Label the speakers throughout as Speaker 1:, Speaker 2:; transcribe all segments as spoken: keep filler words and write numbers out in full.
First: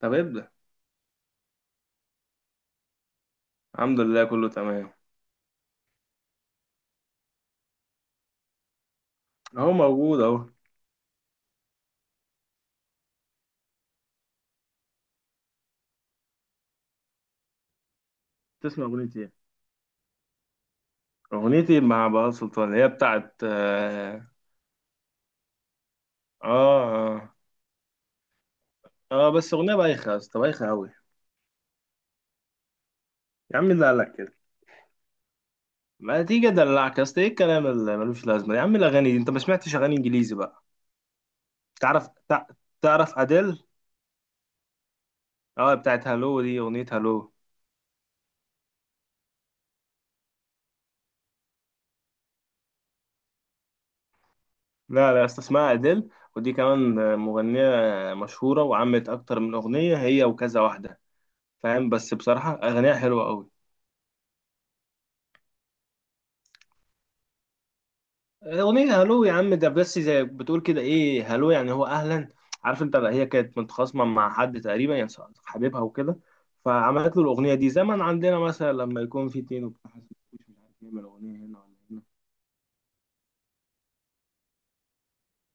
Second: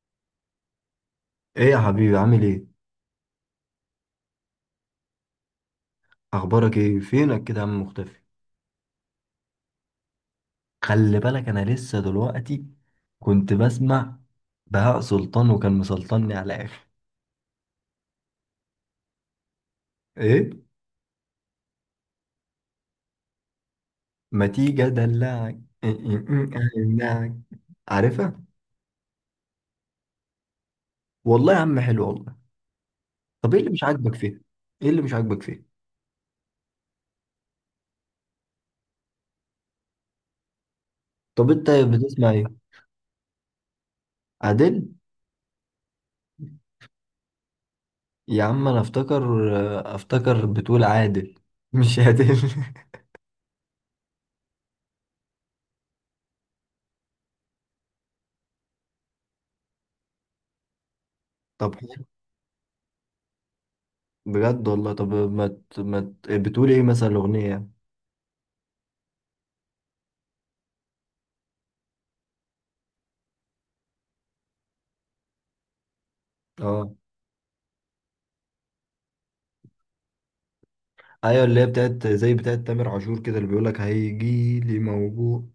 Speaker 1: طب ابدأ.
Speaker 2: ايه يا حبيبي، عامل ايه؟
Speaker 1: الحمد لله كله تمام.
Speaker 2: اخبارك ايه؟ فينك كده يا عم؟ مختفي.
Speaker 1: اهو موجود اهو.
Speaker 2: خلي بالك انا لسه دلوقتي كنت بسمع بهاء سلطان وكان مسلطني على اخر.
Speaker 1: تسمع أغنية إيه؟
Speaker 2: ايه؟
Speaker 1: اغنيتي مع بهاء سلطان اللي هي بتاعت اه
Speaker 2: ما تيجي ادلعك. إيه إيه إيه. أدلعك.
Speaker 1: اه,
Speaker 2: عارفها؟
Speaker 1: آه آه، بس اغنية بايخة يا اسطى بايخة اوي.
Speaker 2: والله يا عم حلو والله. طب
Speaker 1: يا
Speaker 2: ايه اللي
Speaker 1: عم
Speaker 2: مش
Speaker 1: اللي قالك
Speaker 2: عاجبك
Speaker 1: كده
Speaker 2: فيها؟ ايه اللي مش عاجبك فيها؟
Speaker 1: ما تيجي ادلعك يا اسطى، ايه الكلام اللي ملوش لازمة يا عم؟ الاغاني دي انت ما سمعتش اغاني انجليزي بقى؟
Speaker 2: طب انت
Speaker 1: تعرف
Speaker 2: بتسمع
Speaker 1: تع-
Speaker 2: ايه؟
Speaker 1: تعرف اديل؟
Speaker 2: عادل.
Speaker 1: اه بتاعت هالو، دي اغنية هالو.
Speaker 2: يا عم انا افتكر افتكر بتقول عادل، مش عادل.
Speaker 1: لا لا يا اسطى اسمها اديل، ودي كمان آه، مغنية مشهورة وعملت اكتر من اغنية هي وكذا واحدة.
Speaker 2: طب
Speaker 1: فاهم،
Speaker 2: حلو.
Speaker 1: بس بصراحة اغانيها حلوة أوي.
Speaker 2: بجد والله. طب ما ت- ما ت- بتقول ايه مثلا الاغنيه يعني؟
Speaker 1: أغنية هلو يا عم ده بس زي بتقول كده إيه، هلو يعني هو أهلا. عارف أنت بقى هي كانت متخاصمة مع حد تقريبا يعني، حبيبها وكده.
Speaker 2: اه.
Speaker 1: فعملت له الأغنية دي. زمن عندنا مثلا لما يكون في اتنين وبتاع حاسس مش عارف يعمل أغنية
Speaker 2: ايوه
Speaker 1: هنا
Speaker 2: اللي هي
Speaker 1: ولا هنا.
Speaker 2: بتاعت زي بتاعت تامر عاشور كده اللي بيقولك هيجي لي موجوع.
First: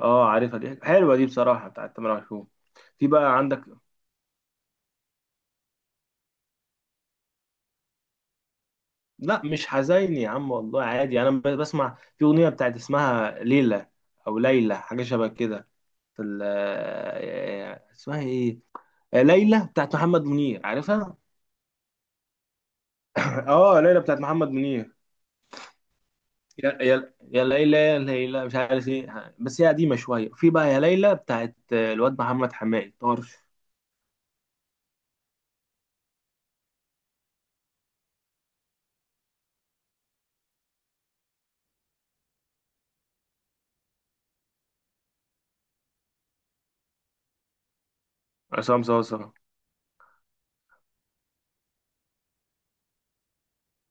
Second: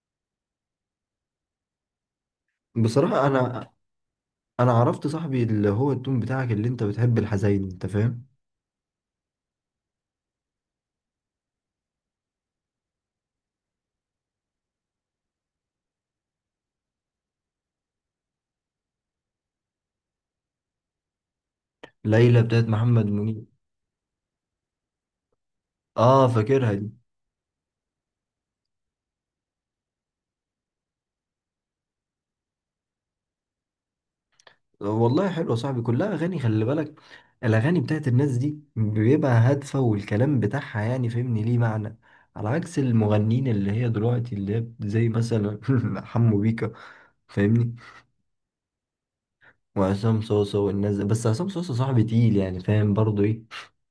Speaker 1: أه عارفها دي، حلوة دي بصراحة بتاعت تامر عاشور. في
Speaker 2: بصراحة
Speaker 1: بقى عندك.
Speaker 2: انا انا عرفت صاحبي اللي هو التون بتاعك اللي انت بتحب الحزين، انت فاهم.
Speaker 1: لا مش حزيني يا عم والله عادي، أنا ب- بسمع في أغنية بتاعت اسمها ليلى، أو ليلى حاجة شبه كده. في ال- آه، آه، آه، اسمها إيه، آه، ليلى بتاعت محمد منير، عارفها؟
Speaker 2: ليلى بتاعت محمد منير.
Speaker 1: اه ليلى بتاعت محمد منير.
Speaker 2: اه فاكرها
Speaker 1: يا
Speaker 2: دي.
Speaker 1: يا يا ليلى يا ليلى مش عارف ايه، بس هي قديمه شويه. في بقى يا ليلى بتاعت الواد محمد حماقي طرش.
Speaker 2: والله حلوة صاحبي، كلها اغاني خلي بالك. الاغاني بتاعت الناس دي بيبقى هادفة والكلام بتاعها يعني فهمني ليه معنى، على عكس المغنيين اللي هي دلوقتي، اللي هي زي مثلا حمو بيكا فاهمني،
Speaker 1: عصام صاصا.
Speaker 2: وعصام صوصة والناس دي. بس عصام صوصة صاحبي تقيل، يعني فاهم برضه ايه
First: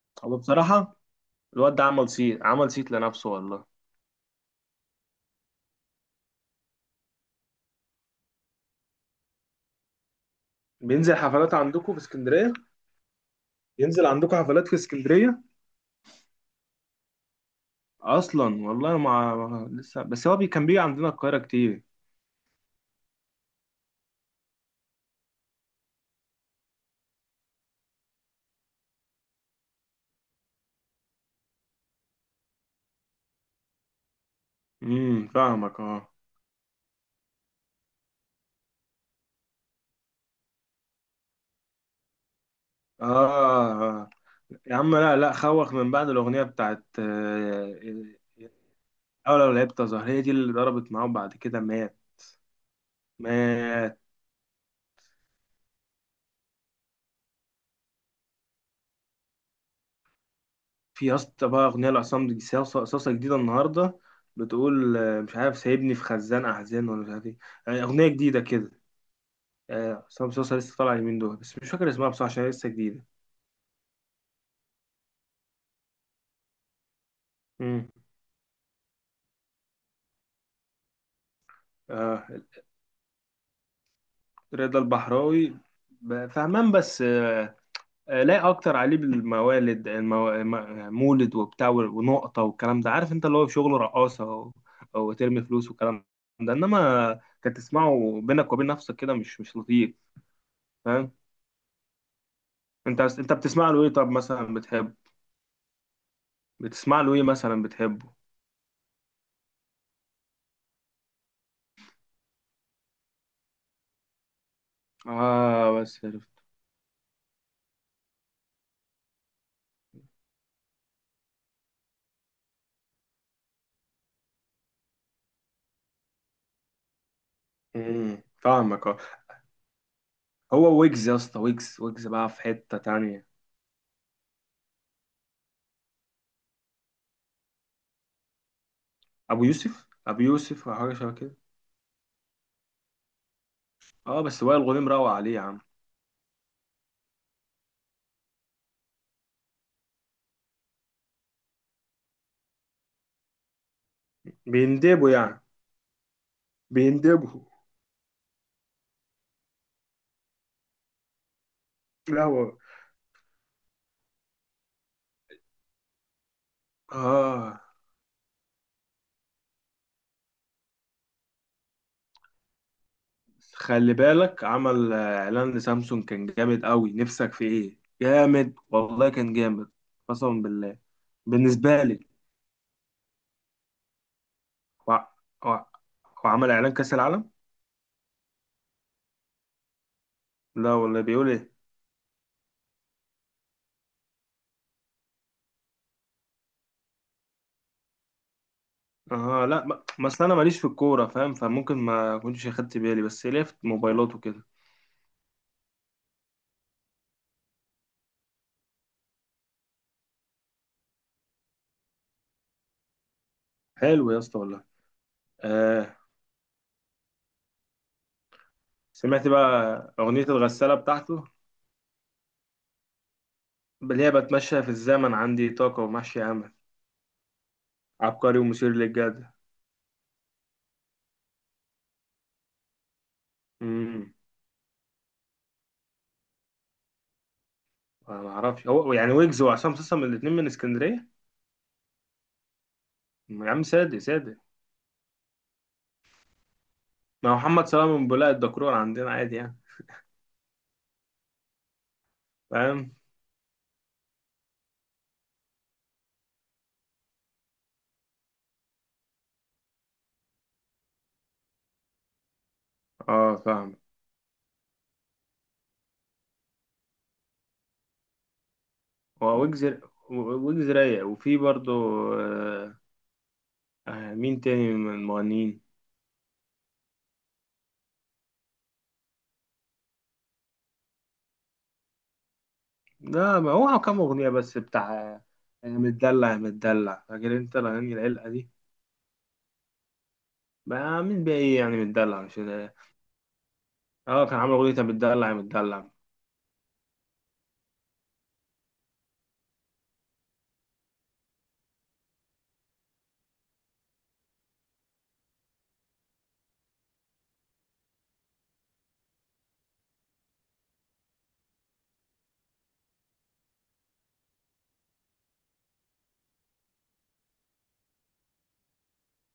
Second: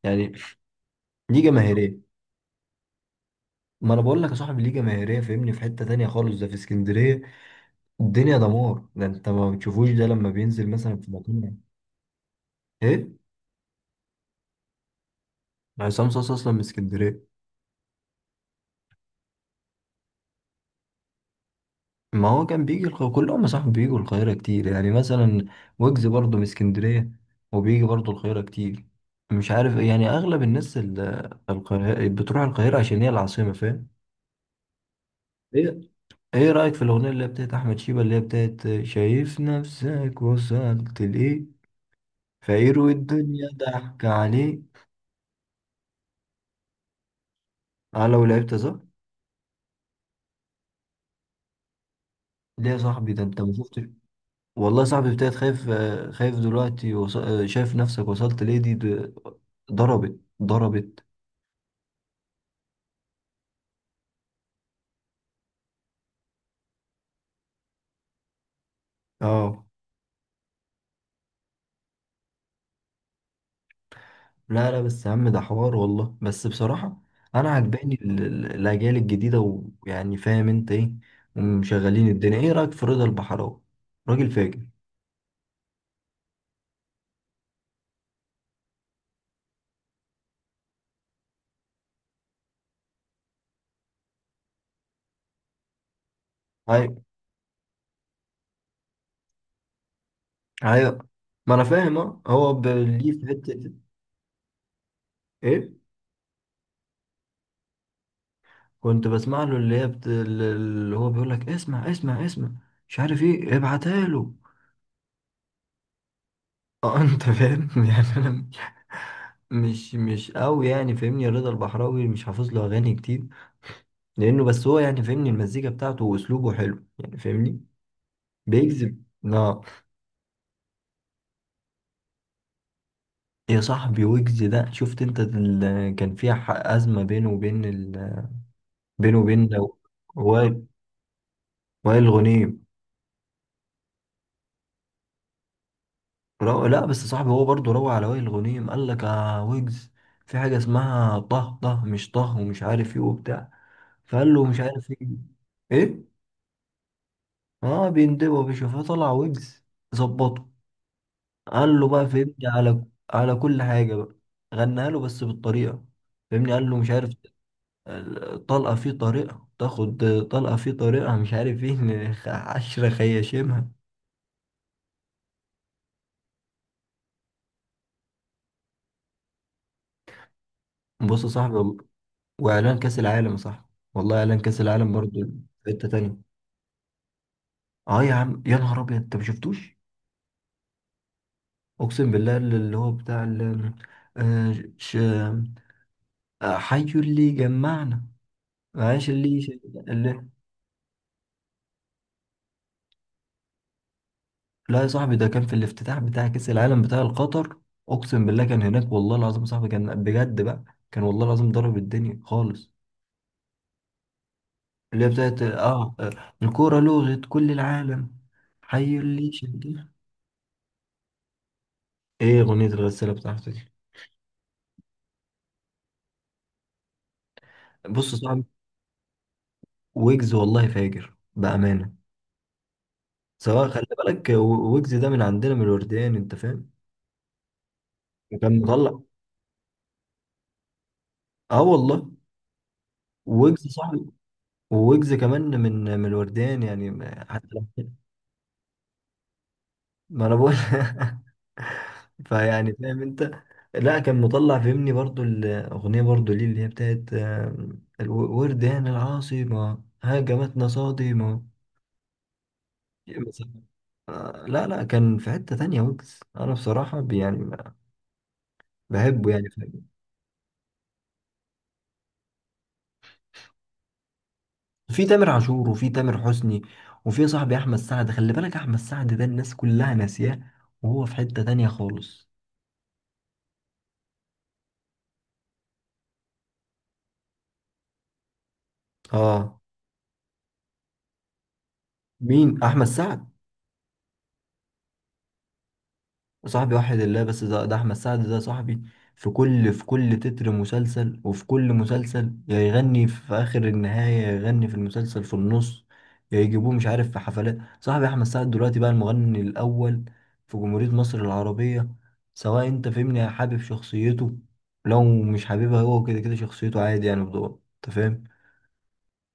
Speaker 2: يعني،
Speaker 1: هو بصراحة
Speaker 2: ليه
Speaker 1: الواد ده
Speaker 2: جماهيريه.
Speaker 1: عمل صيت، عمل صيت لنفسه والله.
Speaker 2: ما انا بقول لك يا صاحبي ليه جماهيريه، فاهمني في حته تانية خالص، ده في اسكندريه الدنيا دمار. ده انت ما بتشوفوش ده لما بينزل مثلا في
Speaker 1: بينزل حفلات
Speaker 2: مكان.
Speaker 1: عندكم في اسكندرية؟
Speaker 2: ايه؟
Speaker 1: ينزل عندكم حفلات في اسكندرية؟
Speaker 2: عصام صاصا اصلا من اسكندريه.
Speaker 1: اصلا والله ما ما- لسه، بس هو بي كان بيجي عندنا القاهره كتير.
Speaker 2: ما هو كان بيجي الق...، كلهم يا صاحبي بيجوا القاهره كتير، يعني مثلا ويجز برضه من اسكندريه وبيجي برضه القاهره كتير. مش عارف يعني اغلب الناس ال- القاهره، بتروح القاهره عشان هي العاصمه فاهم.
Speaker 1: امم فاهمك
Speaker 2: ايه؟
Speaker 1: اه.
Speaker 2: ايه رايك في الاغنيه اللي هي بتاعت احمد شيبه اللي هي بتاعت شايف نفسك وصلت لايه؟ فيروي
Speaker 1: آه
Speaker 2: الدنيا ضحك
Speaker 1: آه.
Speaker 2: عليه.
Speaker 1: يا عم لا لا خوخ، من بعد الأغنية بتاعت آه،
Speaker 2: اه لو لعبت صح.
Speaker 1: أو لو لعبت أزهر، هي دي اللي ضربت معاه وبعد كده مات.
Speaker 2: ليه يا صاحبي؟ ده انت ما شفتش.
Speaker 1: مات.
Speaker 2: والله يا صاحبي ابتديت خايف، آه، خايف دلوقتي، وص...، آه، شايف نفسك وصلت ليه دي د-. ضربت ضربت.
Speaker 1: في يا اسطى بقى أغنية لعصام دي صاصة صاصة جديدة النهاردة، بتقول آه، مش عارف سايبني في خزان أحزان ولا مش عارف إيه، آه، أغنية جديدة كده،
Speaker 2: اه.
Speaker 1: آه، عصام صاصة لسه طالعة اليومين دول، بس مش فاكر اسمها بصراحة عشان هي لسه جديدة.
Speaker 2: لا لا بس يا عم، ده حوار والله. بس بصراحة انا
Speaker 1: مم.
Speaker 2: عجباني ال- ال- الاجيال الجديدة، ويعني فاهم انت ايه، ومشغلين
Speaker 1: آه،
Speaker 2: الدنيا. ايه رأيك في رضا البحراوي؟ راجل فاجر.
Speaker 1: رضا البحراوي ب- فهمان، بس آه، آه، لا اكتر عليه بالموالد المو... م- مولد وبتاع ونقطه والكلام ده، عارف انت اللي هو شغل رقاصه و... وترمي فلوس والكلام ده،
Speaker 2: ايوه.
Speaker 1: انما كانت تسمعه بينك وبين نفسك كده مش مش لطيف.
Speaker 2: ايوه.
Speaker 1: فاهم.
Speaker 2: ما انا فاهم اه هو ب-
Speaker 1: انت
Speaker 2: ليه في
Speaker 1: انت بتسمع
Speaker 2: حتة.
Speaker 1: له ايه؟ طب مثلا بتحبه؟
Speaker 2: ايه؟
Speaker 1: بتسمع له ايه مثلا بتحبه؟
Speaker 2: كنت بسمع له اللي هي بت...، اللي هو بيقول لك اسمع اسمع اسمع مش عارف ايه ابعتها له.
Speaker 1: اه بس عرفت.
Speaker 2: اه انت فاهم. يعني انا مش مش قوي يعني فاهمني. رضا البحراوي مش حافظ له اغاني كتير، لانه بس هو يعني فاهمني المزيكا بتاعته واسلوبه حلو يعني فاهمني،
Speaker 1: امم فاهمك اه.
Speaker 2: بيجذب. اه.
Speaker 1: هو ويجز يا اسطى، ويجز ويجز بقى في حته تانية.
Speaker 2: يا صاحبي ويجز ده، شفت انت ال...؟ كان في ح- ازمه بينه وبين ال...، بينه
Speaker 1: ابو
Speaker 2: وبين لو-
Speaker 1: يوسف، ابو
Speaker 2: وائل،
Speaker 1: يوسف او حاجه شبه كده.
Speaker 2: وائل غنيم.
Speaker 1: اه بس وائل غنيم روق عليه يا عم.
Speaker 2: رو...، لا بس صاحبي هو برضه روى على وائل الغنيم، قال لك يا ويجز في حاجة اسمها طه طه مش طه ومش عارف ايه وبتاع، فقال له مش عارف ايه.
Speaker 1: بيندبوا يعني.
Speaker 2: ايه؟
Speaker 1: بيندبوا.
Speaker 2: اه بيندبوا يا باشا، فطلع ويجز ظبطه، قال له بقى
Speaker 1: لا
Speaker 2: فهمني
Speaker 1: هو
Speaker 2: على، على كل حاجة بقى، غناها له بس بالطريقة فهمني. قال له مش عارف
Speaker 1: اه.
Speaker 2: طلقة في طريقة تاخد، طلقة في طريقة مش عارف ايه، إن خ- عشرة
Speaker 1: بس
Speaker 2: خياشيمها.
Speaker 1: خلي بالك عمل آه، اعلان لسامسونج كان جامد قوي، نفسك في ايه جامد، والله كان جامد. قسما بالله.
Speaker 2: بص يا صاحبي والله-،
Speaker 1: بالنسبه لي،
Speaker 2: وإعلان كأس العالم يا صاحبي، والله إعلان كأس العالم
Speaker 1: وع...
Speaker 2: برضه
Speaker 1: وع...
Speaker 2: في حتة تانية.
Speaker 1: وعمل اعلان كاس العالم.
Speaker 2: اه يا عم، يا نهار ابيض، انت ما شفتوش؟
Speaker 1: لا والله بيقول ايه؟
Speaker 2: اقسم بالله اللي هو بتاع ال، آه، ش...، آه، حي اللي جمعنا، معلش اللي,
Speaker 1: اه
Speaker 2: ش...،
Speaker 1: لا ما ما اصل
Speaker 2: اللي.
Speaker 1: انا ماليش في الكوره فاهم، فممكن ما كنتش اخدت بالي، بس ليه في موبايلات وكده.
Speaker 2: لا يا صاحبي ده كان في الافتتاح بتاع كأس العالم بتاع القطر. اقسم بالله كان هناك، والله العظيم يا صاحبي كان بجد بقى، كان والله العظيم ضرب الدنيا خالص.
Speaker 1: حلو يا اسطى والله.
Speaker 2: اللي هي بتاعت، اه،
Speaker 1: آه.
Speaker 2: آه، الكورة لغت كل العالم، حي
Speaker 1: سمعت
Speaker 2: اللي
Speaker 1: بقى
Speaker 2: شجع.
Speaker 1: اغنيه الغساله بتاعته،
Speaker 2: ايه اغنية الغسالة بتاعته دي؟
Speaker 1: اللي هي بتمشى في الزمن، عندي طاقه ومحشي امل،
Speaker 2: بص يا
Speaker 1: عبقري
Speaker 2: صاحبي،
Speaker 1: ومثير للجدل.
Speaker 2: ويجز والله فاجر بأمانة سواء خلي بالك. و- ويجز ده من عندنا من الورديان، انت فاهم.
Speaker 1: أنا ما
Speaker 2: وكان
Speaker 1: اعرفش هو
Speaker 2: مطلع،
Speaker 1: يعني، ويجز وعصام صاصا الاثنين من اسكندريه؟
Speaker 2: اه والله
Speaker 1: يا عم
Speaker 2: ويجز
Speaker 1: سادة
Speaker 2: صاحبي.
Speaker 1: سادة.
Speaker 2: ويجز كمان من من الورديان يعني،
Speaker 1: ما
Speaker 2: ما-
Speaker 1: هو
Speaker 2: حتى لو.
Speaker 1: محمد صلاح من بولاق الدكرور عندنا عادي يعني.
Speaker 2: ما انا بقول فيعني
Speaker 1: فاهم.
Speaker 2: فاهم انت. لا كان مطلع فهمني برضو الاغنيه برضو ليه اللي هي بتاعت، آم، الو- ورديان العاصمه هاجمتنا صادمه.
Speaker 1: اه فاهم.
Speaker 2: آه، لا لا، كان في حته تانية. ويجز انا بصراحه يعني بحبه
Speaker 1: هو
Speaker 2: يعني.
Speaker 1: ويجز، ويجز رايق. وفي برضه آه، آه، مين تاني من
Speaker 2: في تامر
Speaker 1: المغنيين؟
Speaker 2: عاشور، وفي تامر حسني، وفي صاحبي احمد سعد. خلي بالك احمد سعد ده الناس كلها ناسياه، وهو في حتة تانية خالص.
Speaker 1: لا ما هو كام اغنيه بس بتاع آه، متدلع يا متدلع، فاكر انت الاغاني العلقه دي؟
Speaker 2: اه،
Speaker 1: بقى مين بقى ايه يعني متدلع مش
Speaker 2: مين؟
Speaker 1: اه.
Speaker 2: احمد سعد
Speaker 1: آه، كان عامل اغنيه متدلع يا متدلع.
Speaker 2: صاحبي وحد الله، بس ده, ده احمد سعد ده صاحبي. في كل في كل تتر مسلسل، وفي كل مسلسل يا يغني في اخر النهاية، يا يغني في المسلسل في النص، يا يجيبوه مش عارف في حفلات. صاحبي احمد سعد دلوقتي بقى المغني الاول في جمهورية مصر العربية، سواء انت فهمني حابب شخصيته، لو مش حاببها هو كده كده شخصيته عادي يعني بدور انت فاهم،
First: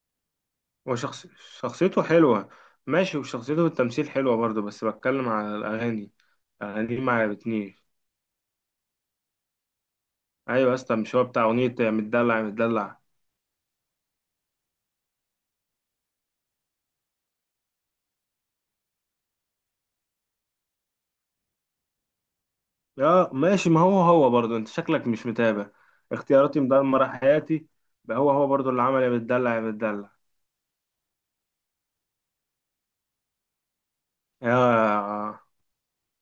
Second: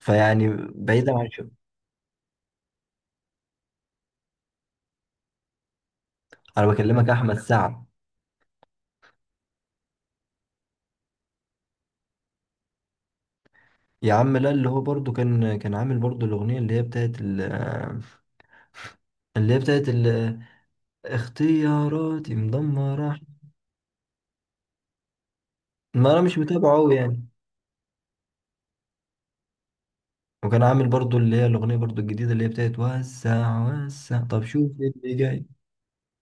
Speaker 2: فيعني
Speaker 1: هو
Speaker 2: بعيدا
Speaker 1: شخص
Speaker 2: عن شو.
Speaker 1: شخصيته حلوة ماشي، وشخصيته في التمثيل حلوة برضه، بس بتكلم على الأغاني.
Speaker 2: انا
Speaker 1: الأغاني
Speaker 2: بكلمك
Speaker 1: ما
Speaker 2: احمد سعد.
Speaker 1: عجبتنيش. أيوة يا اسطى مش هو بتاع أغنية يا متدلع يا متدلع؟
Speaker 2: يا عم لا، اللي هو برضو كان كان عامل برضو الاغنية اللي هي بتاعت ال، اللي هي بتاعت ال- اختياراتي مدمرة.
Speaker 1: يا ماشي، ما هو هو برضه أنت شكلك مش متابع.
Speaker 2: ما انا مش
Speaker 1: اختياراتي
Speaker 2: متابعه قوي
Speaker 1: مدمرة
Speaker 2: يعني.
Speaker 1: حياتي. بقى هو هو برضه اللي عمل يا متدلع يا متدلع.
Speaker 2: وكان عامل برضو اللي هي الاغنية برضو الجديدة اللي هي بتاعت وسع وسع. طب
Speaker 1: يا
Speaker 2: شوف اللي جاي،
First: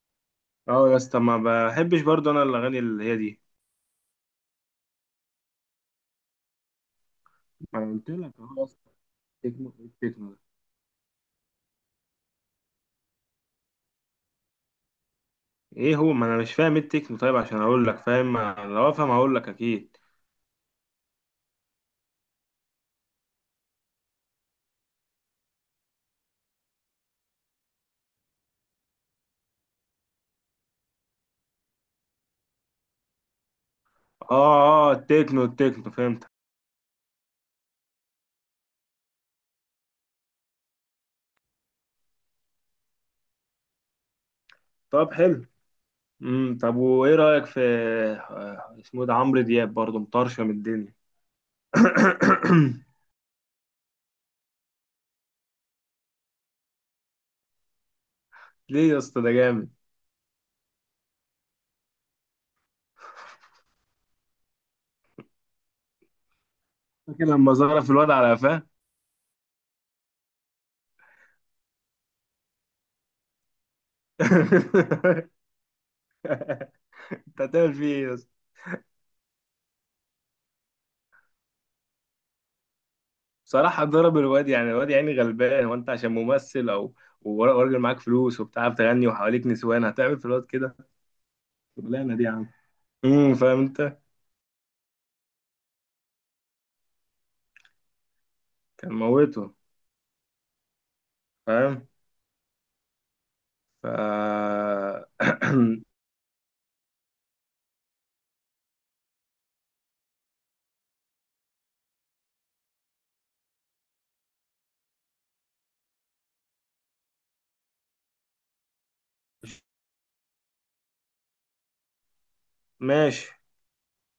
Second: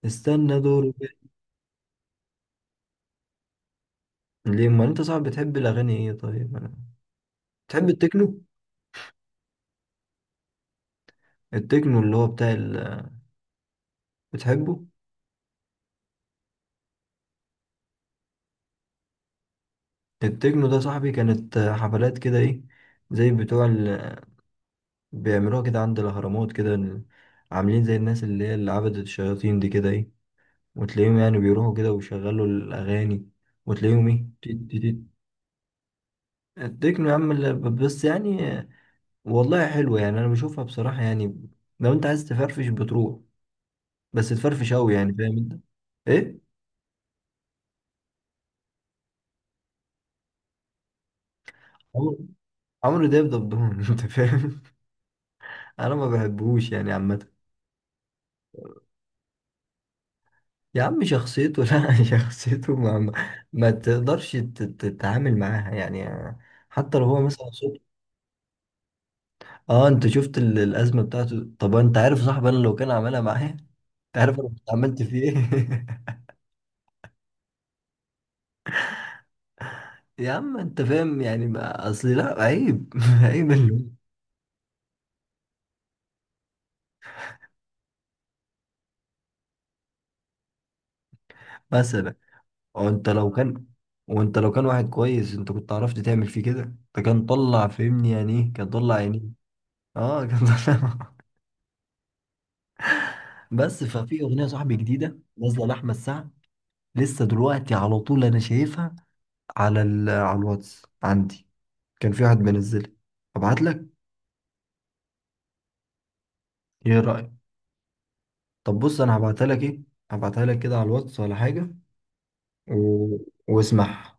Speaker 2: استنى
Speaker 1: اه
Speaker 2: دورك.
Speaker 1: يا اسطى، ما بحبش برضه أنا الأغاني اللي هي دي.
Speaker 2: ليه ما انت صعب بتحب الاغاني ايه؟ طيب انا
Speaker 1: ما
Speaker 2: بتحب
Speaker 1: أنا قلت لك
Speaker 2: التكنو.
Speaker 1: أهو يا اسطى، التكنو، التكنو ده
Speaker 2: التكنو اللي هو بتاع ال...، بتحبه؟
Speaker 1: إيه هو؟ ما أنا مش فاهم إيه التكنو طيب عشان أقول لك فاهم. لو أفهم هقول لك أكيد.
Speaker 2: التكنو ده صاحبي، كانت حفلات كده ايه زي بتوع ال...، بيعملوها كده عند الاهرامات كده، عاملين زي الناس اللي هي اللي عبدت الشياطين دي كده ايه، وتلاقيهم يعني بيروحوا كده ويشغلوا الأغاني، وتلاقيهم إيه،
Speaker 1: اه
Speaker 2: تيت تيت
Speaker 1: اه
Speaker 2: تيت.
Speaker 1: التكنو، التكنو فهمت.
Speaker 2: التكنو يا عم ال- بس يعني، والله حلوة يعني. أنا بشوفها بصراحة يعني، لو أنت عايز تفرفش بتروح، بس تفرفش أوي
Speaker 1: طب
Speaker 2: يعني، فاهم
Speaker 1: حلو.
Speaker 2: أنت. إيه؟
Speaker 1: امم، طب وايه رأيك في آه، اسمه ده عمرو دياب؟ برضه مطرشم الدنيا.
Speaker 2: عمرو، عمرو دياب دبدون أنت فاهم. أنا ما بحبهوش يعني عامة.
Speaker 1: ليه يا اسطى؟ ده جامد.
Speaker 2: يا عم شخصيته لا شخصيته ما, ما ما تقدرش تت- تتعامل معاها يعني، حتى لو هو
Speaker 1: فاكر
Speaker 2: مثلا
Speaker 1: لما
Speaker 2: صوت.
Speaker 1: ظرف الواد على قفاه؟
Speaker 2: اه انت شفت ال- الازمه بتاعته. طب انت عارف صاحبي، انا لو كان عملها معايا، تعرف انا كنت عملت فيه ايه؟
Speaker 1: انت هتعمل فيه ايه يا اسطى؟
Speaker 2: يا عم انت فاهم يعني، ما اصلي لا عيب عيب
Speaker 1: بصراحة
Speaker 2: اللي،
Speaker 1: ضرب الواد يعني، الواد يعني غلبان، هو انت عشان ممثل او ور- وراجل معاك فلوس وبتعرف تغني وحواليك نسوان هتعمل في الواد كده؟
Speaker 2: مثلا،
Speaker 1: شغلانة دي يا عم.
Speaker 2: وانت لو
Speaker 1: امم فاهم
Speaker 2: كان،
Speaker 1: انت.
Speaker 2: وانت لو كان واحد كويس انت كنت عرفت تعمل فيه كده، انت كان طلع فهمني، يعني ايه كان
Speaker 1: كان
Speaker 2: طلع يعني.
Speaker 1: موته.
Speaker 2: اه كان طلع.
Speaker 1: فاهم.
Speaker 2: بس
Speaker 1: ف
Speaker 2: ففي اغنيه صاحبي جديده نازله لاحمد سعد، لسه دلوقتي على طول انا شايفها، على ال...، على الواتس عندي كان في واحد منزلها. ابعت لك، ايه رايك. طب بص انا هبعتها لك ايه، هبعتها لك كده على الواتس ولا حاجه، و...
Speaker 1: ماشي.
Speaker 2: واسمعها.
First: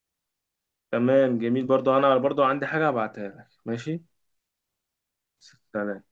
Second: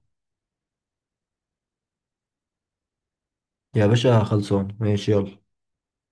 Speaker 1: تمام جميل، برضو انا برضو عندي حاجة هبعتها لك.
Speaker 2: يا
Speaker 1: ماشي،
Speaker 2: باشا خلصان ماشي يلا.
Speaker 1: سلام.